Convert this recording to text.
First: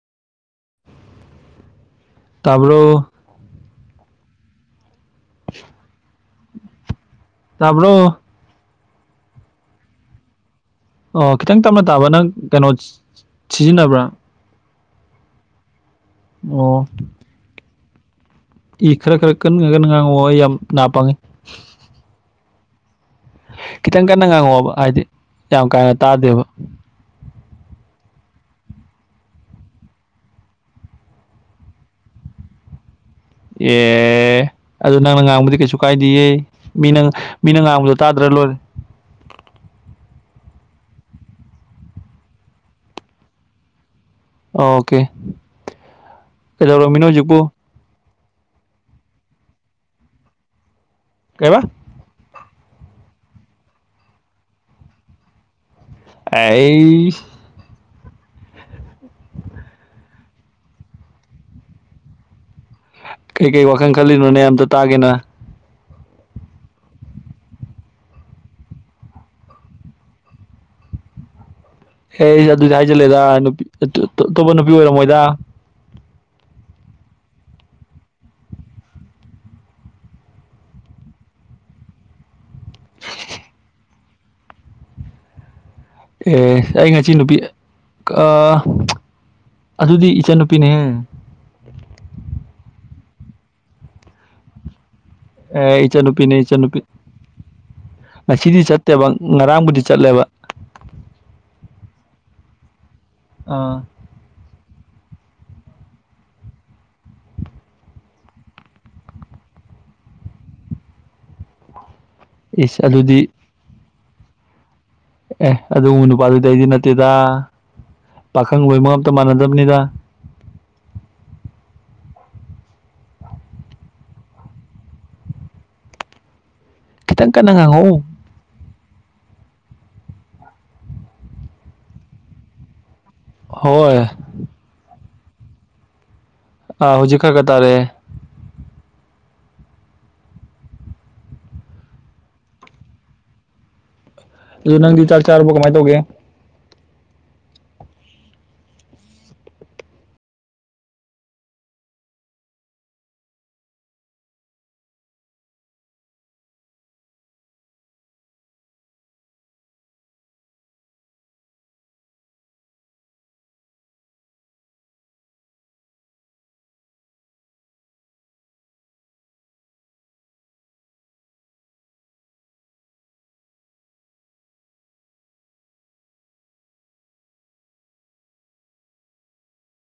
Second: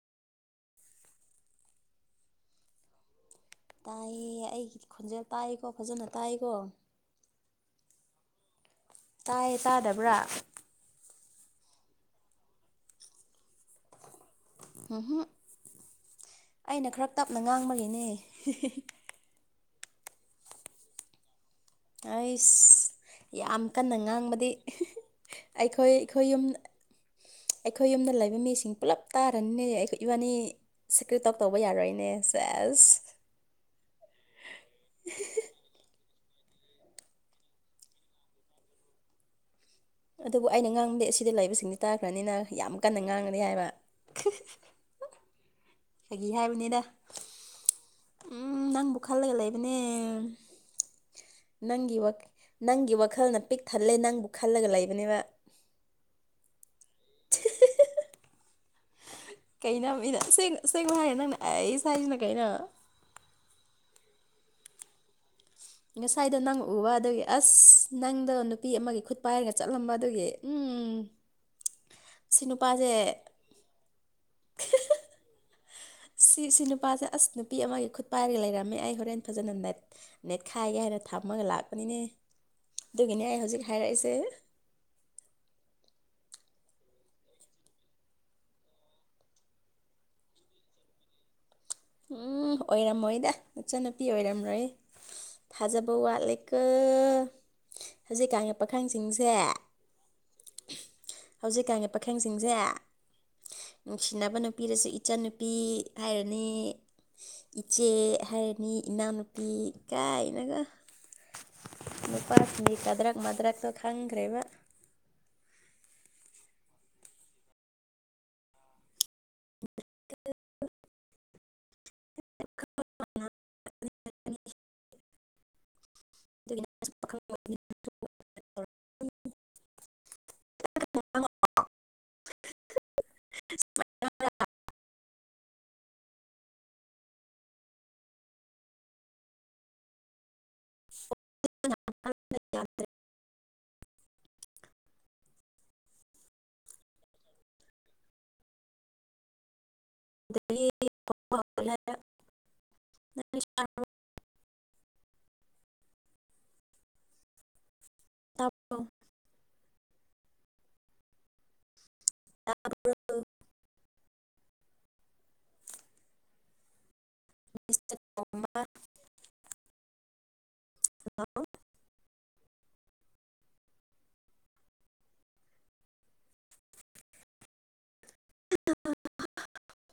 ꯇꯥꯔꯕꯣ ꯇꯥꯏꯌꯦ ꯑꯩꯒꯤ ꯈꯣꯟꯖꯦꯜ ꯇꯥꯏꯀꯣ ꯐꯖꯅ ꯇꯥꯏꯀꯣ ꯇꯥꯕ꯭ꫪꯣ ꯇꯥꯏ ꯇꯥꯗꯕ꯭ꯔꯥ ꯑꯣ ꯈꯤꯇꯪ ꯇꯞꯅ ꯇꯥꯕꯔꯥ ꯅꯪ ꯀꯩꯅꯣ ꯁꯤꯖꯤꯟꯅꯕ꯭ꯔꯥ ꯎꯝ ꯑꯣ ꯑꯩꯅ ꯈꯔ ꯇꯞꯅ ꯉꯥꯡꯕꯒꯤꯅꯦ ꯏ ꯈꯔ ꯈꯔ ꯀꯟꯅ ꯈ ꯀꯟꯅ ꯉꯥꯡꯉꯣ ꯑꯩ ꯌꯥꯝ ꯅꯥ ꯄꯥꯡꯉꯤ꯫ ꯑꯥꯏꯁ꯫ ꯌꯥꯝ ꯀꯟꯅ ꯈꯤꯇꯪ ꯉꯥꯡꯕꯗꯤ [unintelligible] ꯉꯥꯡꯉꯛꯑꯣꯕ ꯍꯥꯏꯗꯤ ꯌꯥꯝ ꯀꯥ ꯑꯩꯈꯣꯏ ꯍꯦꯟꯅ ꯑꯩꯈꯣꯏ ꯌꯨꯝ ꯇꯥꯗꯦꯕ ꯑꯩꯈꯣꯏ ꯌꯨꯝꯗ ꯂꯩꯕ ꯃꯤꯁꯤꯡ ꯄꯨꯜꯂꯞ ꯇꯥꯔꯅꯤꯅꯦ ꯑꯩꯈꯣ ꯏꯕꯥꯅꯤ ꯁꯤꯀ꯭ꯔꯦꯠ ꯇꯣꯛ ꯇꯧꯕ ꯌꯥꯔꯣꯏꯅꯦ ꯁꯦꯁ꯫ ꯑꯦ꯫ ꯑꯗꯨꯗ ꯅꯪꯅ ꯉꯥꯡꯕꯗꯤ ꯀꯩꯁꯨ ꯀꯥꯏꯗꯦꯌꯦ ꯃꯤꯅ ꯃꯤꯅ ꯉꯥꯡꯕꯗꯣ ꯇꯥꯗ꯭ꯔ ꯂꯣꯏꯔꯦ꯫ ꯑꯗꯨꯕꯨ ꯑꯩꯅ ꯉꯥꯡꯗꯤ ꯑꯁꯤꯗ ꯂꯩꯕꯁꯤꯡꯗꯤ ꯇꯥꯈ꯭ꯔꯅꯤꯅ ꯌꯥꯝ ꯀꯟꯅ ꯉꯥꯡꯑꯗꯤ ꯍꯥꯏꯕ꯫ ꯑꯣꯀꯦ꯫ ꯐꯒꯤ ꯍꯥꯏꯕꯅꯤꯗ꯫ ꯀꯩꯗꯧꯔꯝꯃꯤꯅꯣ ꯍꯧꯖꯤꯛꯄꯨ ꯎ ꯅꯪꯕꯨ ꯈꯜꯂꯒ ꯂꯩꯕꯅꯦ ꯀꯩꯕꯥ ꯅꯪꯒꯤ ꯋꯥ ꯅꯪꯒꯤ ꯋꯥꯈꯜꯅ ꯄꯤꯛ ꯊꯜꯂꯦ ꯅꯪꯕꯨ ꯈꯜꯂꯒ ꯂꯩꯕꯅꯦꯕ꯫ ꯑꯩꯁ꯫ [unintelligible] ꯀꯩꯅ ꯃꯤꯅ ꯁꯦꯡ ꯁꯦꯡꯕ ꯍꯥꯏꯌ ꯅꯪꯅ ꯑꯩꯁ ꯍꯥꯏꯖꯤꯅ ꯀꯩꯅꯣ꯫ ꯀꯩꯀꯩ ꯋꯥꯈꯜ ꯈꯜꯂꯤꯅꯣꯅꯦ ꯑꯝꯇ ꯇꯥꯒꯦꯅ꯫ ꯉꯁꯥꯏꯗꯣ ꯅꯪ ꯎꯕ ꯑꯗꯨꯒꯤ ꯑꯁ ꯅꯪꯗꯣ ꯅꯨꯄꯤ ꯑꯃꯒꯤ ꯈꯨꯠ ꯄꯥꯏꯔꯒ ꯆꯠꯂꯝꯕ ꯑꯗꯨꯒꯤ꯫ ꯎꯝ ꯁꯤ ꯑꯦ ꯑꯗꯨꯗꯤ ꯅꯨꯄꯥꯁꯦ ꯍꯥꯏꯖꯜꯂꯦꯗ ꯇ ꯇ ꯑꯇꯣꯞꯄ ꯅꯨꯄꯤ ꯑꯣꯏꯔꯝꯃꯣꯏꯗꯥ꯫ ꯁꯤ ꯁꯤ ꯅꯨꯄꯥꯁꯦ ꯑꯁ ꯅꯨꯄꯤ ꯑꯃꯒꯤ ꯈꯨꯠ ꯄꯥꯏꯔꯒ ꯂꯩꯔꯝꯃꯦ ꯑꯩ ꯍꯣꯔꯦꯟ ꯐꯖꯅ ꯅꯦꯠ ꯅꯦꯠꯈꯥꯏꯒꯦ ꯍꯥꯏꯅ ꯊꯝꯃꯒ ꯂꯥꯛꯄꯅꯤꯅꯦ ꯑꯗꯨꯒꯤꯅꯦ ꯑꯩ ꯍꯧꯖꯤꯛ ꯍꯥꯏꯔꯛꯏꯁꯦ꯫ ꯑꯦ ꯑꯩ ꯉꯁꯤ ꯅꯨꯄꯤ ꯀꯥ ꯆ ꯑꯗꯨꯗꯤ ꯏꯆꯟꯅꯨꯄꯤꯅꯦꯍꯦ꯫ ꯎꯝ ꯑꯣꯏꯔꯝꯃꯣꯏꯗ ꯅꯆꯟꯅꯨꯄꯤ ꯑꯣꯏꯔꯝꯔꯣꯏ꯫ ꯑꯦ ꯊꯥꯖꯕ ꯏꯆꯟꯅꯨꯄꯤꯅꯦ ꯋꯥꯠꯂꯦꯀꯣ ꯏꯆꯟꯅꯨꯄꯤ ꯍꯧꯖꯤꯛ ꯀꯥꯟ ꯉꯁꯤꯗꯤ ꯆꯠꯇꯦꯕ ꯄꯥꯈꯪꯁꯤꯡꯁꯦ꯫ ꯉꯔꯥꯡꯕꯨꯗꯤ ꯆꯠꯂꯦꯕ꯫ ꯍꯧꯖꯤꯛꯀꯥꯟꯒꯤ ꯄꯥꯈꯦꯡꯁꯤꯡꯁꯦ꯫ ꯑꯥ꯫ ꯅꯨꯡꯁꯤꯅꯕ ꯅꯨꯄꯤꯗꯁꯨ ꯏꯆꯟꯅꯨꯄꯤ ꯍꯥꯏꯔꯅꯤ꯫ ꯏꯆꯦ ꯍꯥꯏꯔꯅꯤ ꯏꯅꯥꯎꯅꯨꯄꯤ ꯀꯥꯏꯅꯒ꯫ ꯅꯨꯄꯥꯁꯤꯡꯅꯤ ꯏꯁ ꯀꯥꯗ꯭ꯔꯛ ꯑꯗꯨꯗꯤ ꯃꯗ꯭ꯔꯛꯇꯣ ꯈꯪꯈ꯭ꯔꯦꯕ꯫ ꯑꯦ ꯑꯗꯨ ꯎ ꯅꯨꯄꯥꯗꯨꯗ ꯑꯩꯗꯤ ꯅꯠꯇꯦꯗ ꯄꯥꯈꯪ ꯂꯣꯏꯕ ꯑꯝꯇ ꯃꯥꯟꯅꯗꯕꯅꯤꯗ [unintelligible] ꯈꯤꯇꯪ ꯀꯟꯅ ꯉꯥꯡꯍꯧ [inaudible] [unintelligible] ꯍꯣꯏ ꯑ ꯍꯧꯖꯤꯛꯒ ꯇꯥꯔꯦ [unintelligible] ꯑꯗꯨ ꯅꯪꯗꯤ ꯆꯥꯛ ꯆꯥꯔꯕꯣ ꯀꯃꯥꯏ ꯇꯧꯒꯦ ꯑꯗ [unintelligible] [inaudible] [inaudible] [inaudible] [inaudible]